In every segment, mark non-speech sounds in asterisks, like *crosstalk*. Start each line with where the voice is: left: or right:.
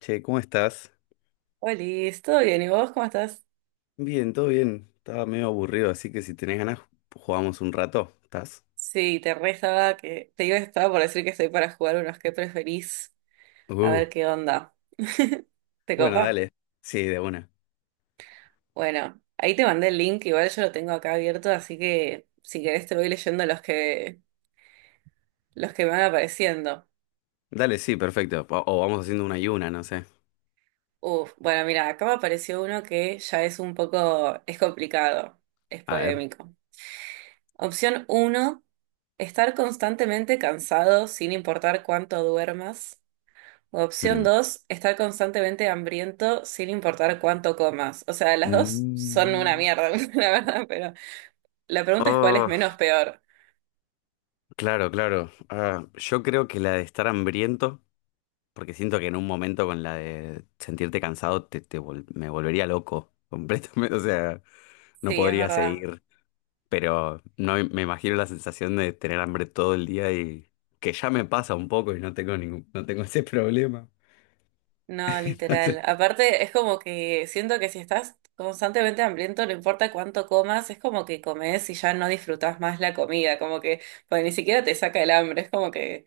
left: Che, ¿cómo estás?
right: Hola, ¿todo bien? ¿Y vos cómo estás?
left: Bien, todo bien. Estaba medio aburrido, así que si tenés ganas, jugamos un rato. ¿Estás?
right: Sí, te re estaba que te iba estaba por decir que estoy para jugar unos que preferís, a
left: Uh.
right: ver qué onda. *laughs* ¿Te
left: Bueno,
right: copa?
left: dale. Sí, de una.
right: Bueno, ahí te mandé el link, igual yo lo tengo acá abierto, así que si querés te voy leyendo los que me van apareciendo.
left: Dale, sí, perfecto. O vamos haciendo una y una, no sé.
right: Uf, bueno, mira, acá me apareció uno que ya es un poco, es complicado, es
left: A ver.
right: polémico. Opción uno: estar constantemente cansado sin importar cuánto duermas. Opción
left: Mm.
right: dos: estar constantemente hambriento sin importar cuánto comas. O sea, las dos son una
left: Mm.
right: mierda, *laughs* la verdad, pero la pregunta es cuál es
left: Oh,
right: menos peor.
left: claro, claro. Yo creo que la de estar hambriento, porque siento que en un momento con la de sentirte cansado me volvería loco completamente. *laughs* O sea, no
right: Sí, es
left: podría
right: verdad.
left: seguir. Pero no me imagino la sensación de tener hambre todo el día, y que ya me pasa un poco y no tengo ese problema.
right: No,
left: *laughs* Entonces,
right: literal. Aparte, es como que siento que si estás constantemente hambriento, no importa cuánto comas, es como que comes y ya no disfrutas más la comida, como que pues, ni siquiera te saca el hambre, es como que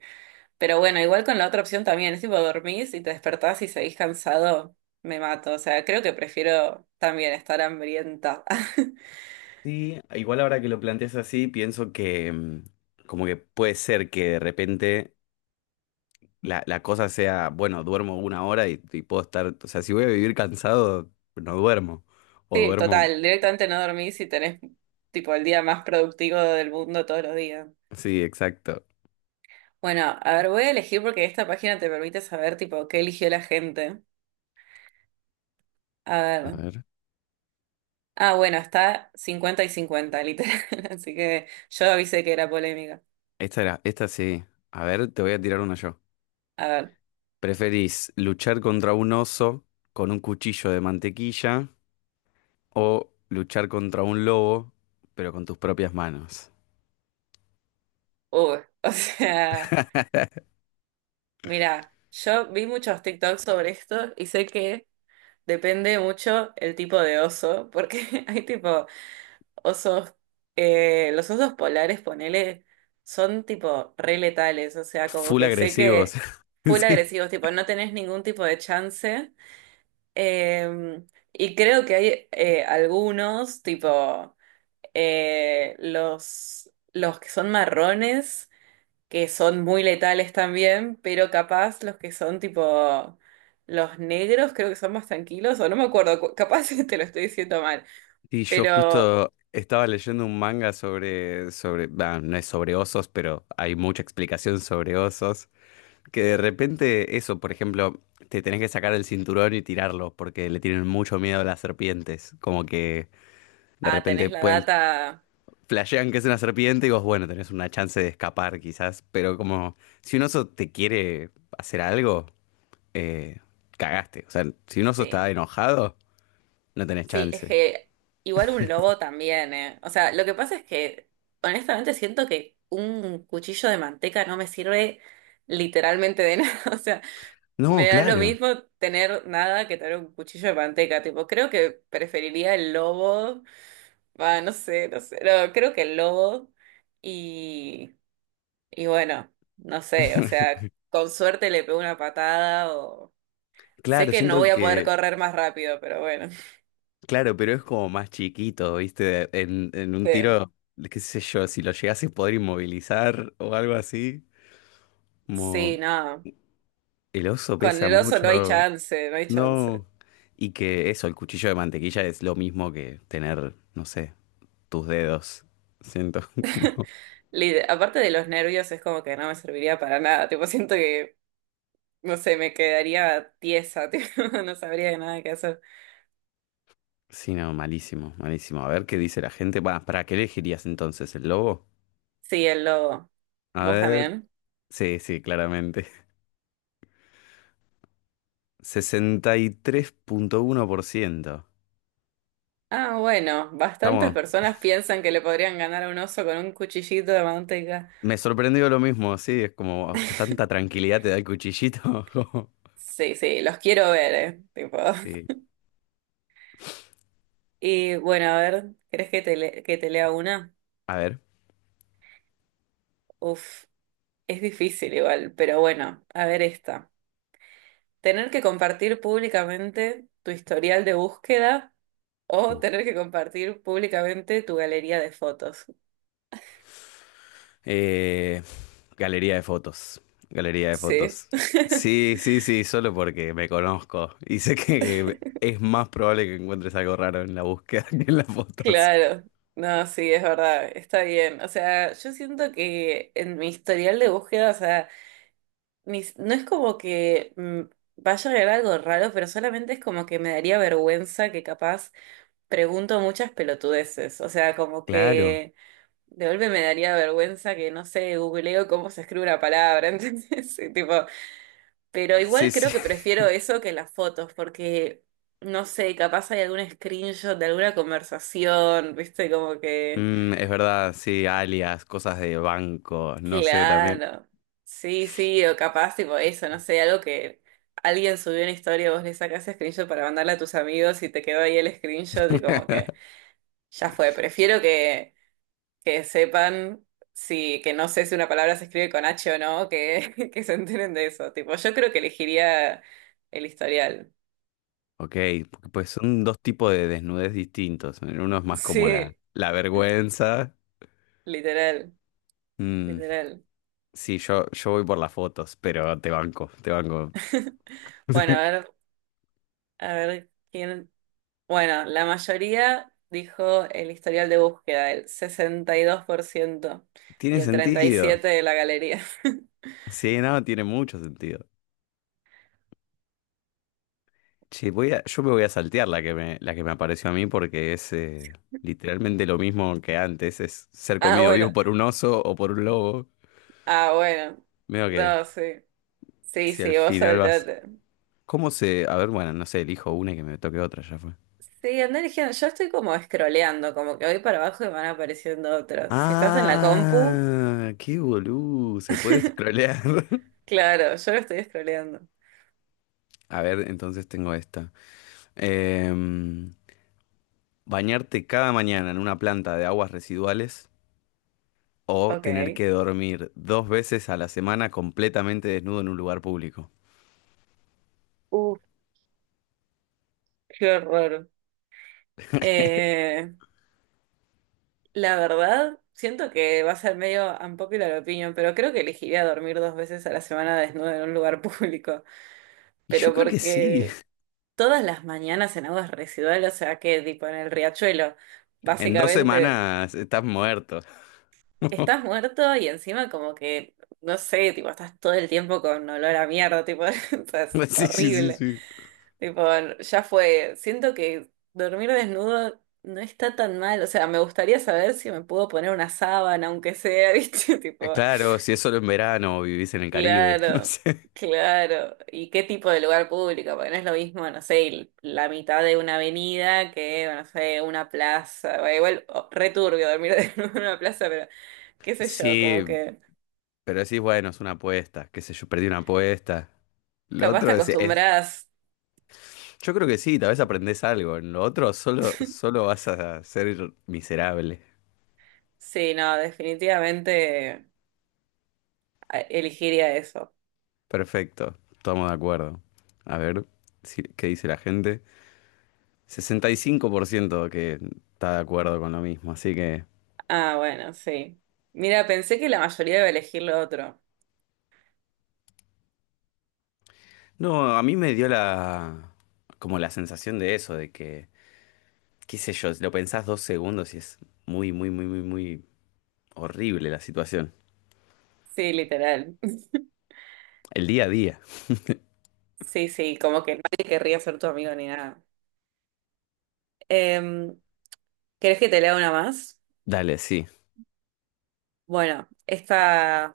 right: pero bueno, igual con la otra opción también, es tipo dormís y te despertás y seguís cansado, me mato. O sea, creo que prefiero también estar hambrienta. *laughs*
left: Sí, igual ahora que lo planteas así, pienso que como que puede ser que de repente la cosa sea, bueno, duermo una hora, y puedo estar, o sea, si voy a vivir cansado, no duermo. O
right: Sí,
left: duermo,
right: total, directamente no dormís y tenés tipo el día más productivo del mundo todos los días.
left: sí, exacto.
right: Bueno, a ver, voy a elegir porque esta página te permite saber tipo qué eligió la gente. A
left: A
right: ver.
left: ver.
right: Ah, bueno, está 50-50 literal. *laughs* Así que yo avisé que era polémica.
left: Esta era, esta sí. A ver, te voy a tirar una yo.
right: A ver.
left: ¿Preferís luchar contra un oso con un cuchillo de mantequilla, o luchar contra un lobo, pero con tus propias manos?
right: Uy, *laughs* o sea. Mira, yo vi muchos TikToks sobre esto y sé que depende mucho el tipo de oso, porque *laughs* hay tipo osos, los osos polares, ponele, son tipo re letales, o sea, como
left: Full
right: que sé
left: agresivos.
right: que
left: *laughs*
right: full
left: Sí.
right: agresivos, tipo, no tenés ningún tipo de chance. eh, y creo que hay algunos, tipo, los que son marrones que son muy letales también, pero capaz los que son tipo los negros creo que son más tranquilos, o no me acuerdo, capaz *laughs* te lo estoy diciendo mal,
left: Sí, yo
right: pero
left: justo estaba leyendo un manga sobre, no es sobre osos, pero hay mucha explicación sobre osos, que de repente eso, por ejemplo, te tenés que sacar el cinturón y tirarlo, porque le tienen mucho miedo a las serpientes, como que de
right: ah, tenés
left: repente
right: la
left: pueden,
right: data,
left: flashean que es una serpiente y vos, bueno, tenés una chance de escapar quizás, pero como si un oso te quiere hacer algo, eh, cagaste. O sea, si un oso está
right: sí,
left: enojado, no tenés
right: sí, es
left: chance.
right: que igual un lobo también, eh. O sea, lo que pasa es que honestamente siento que un cuchillo de manteca no me sirve literalmente de *laughs* nada, o sea,
left: No,
right: me da lo
left: claro.
right: mismo tener nada que tener un cuchillo de manteca, tipo, creo que preferiría el lobo. Va, no sé, no sé. No, creo que el lobo y, y bueno, no sé, o
left: *laughs*
right: sea, con suerte le pego una patada o... Sé
left: Claro,
right: que no
left: siento
right: voy a poder
left: que,
right: correr más rápido, pero bueno. *laughs*
left: claro, pero es como más chiquito, ¿viste? En un
right: Sí,
left: tiro, qué sé yo, si lo llegase a poder inmovilizar o algo así,
right: sí,
left: como
right: no.
left: el oso
right: Con
left: pesa
right: el oso no hay
left: mucho,
right: chance, no hay
left: no.
right: chance.
left: Y que eso, el cuchillo de mantequilla es lo mismo que tener, no sé, tus dedos. Siento *laughs*
right: *laughs*
left: como...
right: Aparte de los nervios, es como que no me serviría para nada. Tipo, siento que, no sé, me quedaría tiesa, *laughs* tipo, no sabría de nada qué hacer.
left: Sí, no, malísimo, malísimo. A ver qué dice la gente. Va, ¿para qué elegirías entonces el lobo?
right: Sí, el lobo.
left: A
right: ¿Vos
left: ver,
right: también?
left: sí, sí, claramente. *laughs* 63,1%.
right: Ah, bueno, bastantes
left: Estamos,
right: personas piensan que le podrían ganar a un oso con un cuchillito de manteca.
left: me sorprendió lo mismo, sí, es como tanta
right: *laughs*
left: tranquilidad te da el cuchillito. *laughs*
right: Sí, sí, los quiero ver, tipo.
left: Sí,
right: *laughs* Y bueno, a ver, ¿querés que te, le- que te lea una?
left: a ver.
right: Uf, es difícil igual, pero bueno, a ver esta. ¿Tener que compartir públicamente tu historial de búsqueda o
left: Uh.
right: tener que compartir públicamente tu galería de fotos?
left: Eh, Galería de fotos, galería de
right: Sí.
left: fotos.
right: *laughs*
left: Sí, sí, sí, solo porque me conozco y sé que es más probable que encuentres algo raro en la búsqueda *laughs* que en las fotos.
right: Claro, no, sí, es verdad, está bien. O sea, yo siento que en mi historial de búsqueda, o sea, mis- no es como que vaya a agregar algo raro, pero solamente es como que me daría vergüenza que capaz pregunto muchas pelotudeces. O sea, como
left: Claro,
right: que de golpe me daría vergüenza que, no sé, googleo cómo se escribe una palabra, *laughs* ¿entendés? Sí, tipo, pero
left: sí,
right: igual
left: sí.
right: creo que prefiero
left: *laughs*
right: eso que las fotos, porque, no sé, capaz hay algún screenshot de alguna conversación, ¿viste? Como que...
left: Mm, es verdad, sí, alias, cosas de banco, no sé también.
right: Claro. Sí, sí, o capaz, tipo eso, no sé, algo que alguien subió una historia, vos le sacás screenshot para mandarla a tus amigos y te quedó ahí el screenshot y como que
left: *laughs*
right: ya fue. Prefiero que sepan si, que no sé si una palabra se escribe con H o no, que, *laughs* que se enteren de eso. Tipo, yo creo que elegiría el historial. *laughs*
left: Ok, porque, pues son dos tipos de desnudez distintos. Uno es más como
right: Sí,
left: la vergüenza.
right: literal,
left: Mm,
right: literal.
left: sí, yo voy por las fotos, pero te banco, te banco.
right: *laughs* Bueno,
left: *laughs*
right: a ver, ¿quién? Bueno, la mayoría dijo el historial de búsqueda, el 62%
left: Tiene
right: y el
left: sentido.
right: 37% de la galería. *laughs*
left: Sí, no, tiene mucho sentido. Che, yo me voy a saltear la que me apareció a mí porque es literalmente lo mismo que antes. Es ser
right: Ah,
left: comido vivo
right: bueno,
left: por un oso o por un lobo.
right: ah, bueno.
left: Veo que
right: No, sí. Sí,
left: si al
right: sí, vos
left: final vas...
right: saltate.
left: ¿Cómo se...? A ver, bueno, no sé, elijo una y que me toque otra, ya fue.
right: Sí, andá eligiendo. Yo estoy como scrolleando, como que voy para abajo y van apareciendo otros. Si estás en la compu,
left: Ah, qué boludo, se puede
right: *laughs*
left: scrollear. *laughs*
right: claro, yo lo estoy scrolleando.
left: A ver, entonces tengo esta. Em, Bañarte cada mañana en una planta de aguas residuales, o tener
right: Ok.
left: que dormir dos veces a la semana completamente desnudo en un lugar público.
right: Uf, qué horror. Eh, La verdad, siento que va a ser medio unpopular opinion, pero creo que elegiría dormir dos veces a la semana desnudo en un lugar *laughs* público.
left: Y yo
right: Pero
left: creo que sí.
right: porque
left: *laughs*
right: todas las mañanas en aguas residuales, o sea que tipo en el riachuelo,
left: En dos
right: básicamente
left: semanas estás muerto. *laughs*
right: estás muerto y encima como que, no sé, tipo estás todo el tiempo con olor a mierda, tipo, *laughs* o sea, es
left: Sí, sí, sí,
right: horrible.
left: sí.
right: Tipo, ya fue. Siento que dormir desnudo no está tan mal. O sea, me gustaría saber si me puedo poner una sábana, aunque sea, *laughs* ¿viste? Tipo.
left: Claro, si es solo en verano o vivís en el Caribe, *laughs* no
right: Claro,
left: sé.
right: claro. ¿Y qué tipo de lugar público? Porque no es lo mismo, no sé, el- la mitad de una avenida que, no sé, una plaza. Bueno, igual, oh, re turbio dormir *laughs* en una plaza, pero qué sé yo,
left: Sí,
right: como que
left: pero decís, bueno, es una apuesta, qué sé yo, perdí una apuesta. Lo
right: capaz te
left: otro es-
right: acostumbras.
left: Yo creo que sí, tal vez aprendés algo. En lo otro
right: *laughs*
left: solo vas a ser miserable.
right: Sí, no, definitivamente elegiría eso.
left: Perfecto, estamos de acuerdo. A ver, ¿qué dice la gente? 65% que está de acuerdo con lo mismo, así que...
right: Ah, bueno, sí. Mira, pensé que la mayoría iba a elegir lo otro.
left: No, a mí me dio la... como la sensación de eso, de que, qué sé yo, lo pensás dos segundos y es muy, muy, muy, muy, muy horrible la situación.
right: Sí, literal. *laughs*
left: El día a día.
right: Sí, sí, como que nadie querría ser tu amigo ni nada. Em, ¿querés que te lea una más?
left: Dale, sí.
right: Bueno, esta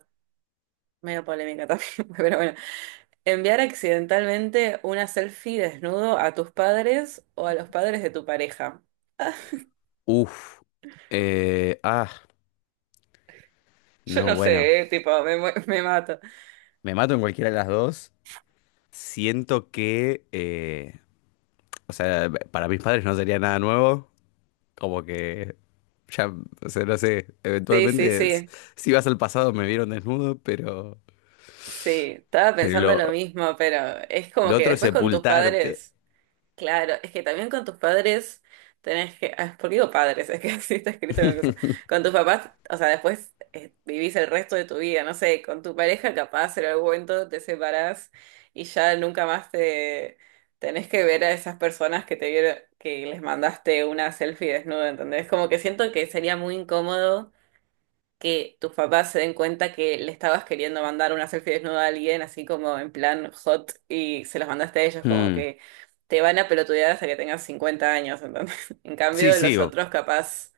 right: medio polémica también, *laughs* pero bueno. Enviar accidentalmente una selfie desnudo a tus padres o a los padres de tu pareja.
left: Uf. eh, ah,
right: Yo
left: no,
right: no
left: bueno.
right: sé, tipo, me, mu- *laughs* me mato.
left: Me mato en cualquiera de las dos. Siento que, o sea, para mis padres no sería nada nuevo. Como que ya, o sea, no sé,
right: Sí, sí, sí.
left: si vas al pasado me vieron desnudo,
right: Sí, estaba
left: pero
right: pensando lo mismo, pero es
left: lo
right: como que
left: otro es
right: después con tus
left: sepultarte.
right: padres. Claro, es que también con tus padres tenés que. Ah, ¿por qué digo padres? Es que *laughs* así está escrito en el coso. Con tus papás, o sea, después vivís el resto de tu vida, no sé, con tu pareja capaz en algún momento te separás y ya nunca más te tenés que ver a esas personas que te vieron, que les mandaste una selfie desnuda, ¿entendés? Como que siento que sería muy incómodo que tus papás se den cuenta que le estabas queriendo mandar una selfie desnuda a alguien, así como en plan hot, y se las mandaste a ellos, como
left: Mm.
right: que te van a pelotudear hasta que tengas 50 años, ¿entendés? *laughs* En cambio,
left: Sí,
right: de
left: sí.
right: los otros capaz,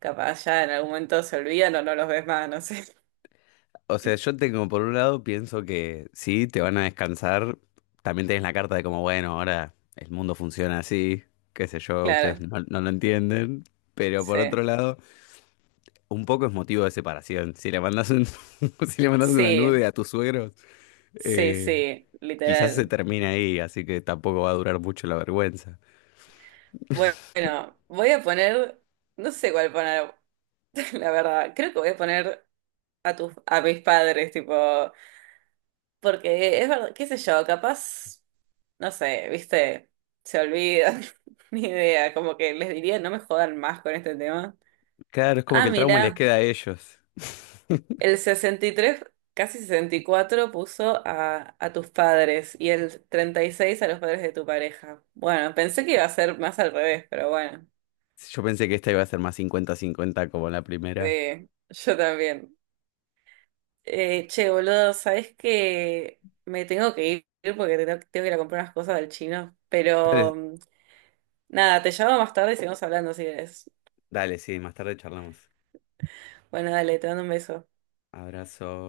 right: capaz ya en algún momento se olvidan o no los ves más, no sé. *laughs*
left: O sea, yo tengo, por un lado, pienso que sí, te van a descansar. También tenés la carta de como, bueno, ahora el mundo funciona así, qué sé yo, ustedes
right: Claro,
left: no lo entienden. Pero por otro
right: sí,
left: lado, un poco es motivo de separación. Si le mandas un, *laughs* si le mandas una nude
right: sí,
left: a tus suegros,
right: sí,
left: eh,
right: sí,
left: quizás se
right: literal.
left: termina ahí, así que tampoco va a durar mucho la vergüenza.
right: Bueno, voy a poner, no sé cuál poner, *laughs* la verdad, creo que voy a poner a tus, a mis padres, tipo. Porque es verdad, qué sé yo, capaz, no sé, viste, se olvida, *laughs* ni idea, como que les diría no me jodan más con este tema.
left: Claro, es como que
right: Ah,
left: el trauma les
right: mira,
left: queda a ellos. *laughs*
right: el 63 casi 64 puso a tus padres y el 36 a los padres de tu pareja. Bueno, pensé que iba a ser más al revés, pero bueno,
left: Yo pensé que esta iba a ser más 50-50 como la primera.
right: sí, yo también. Che, boludo, ¿sabes que me tengo que ir porque tengo, tengo que ir a comprar unas cosas del chino?
left: Dale,
right: Pero... Nada, te llamo más tarde y seguimos hablando si querés.
left: dale, sí, más tarde charlamos.
right: Bueno, dale, te mando un beso.
left: Abrazo.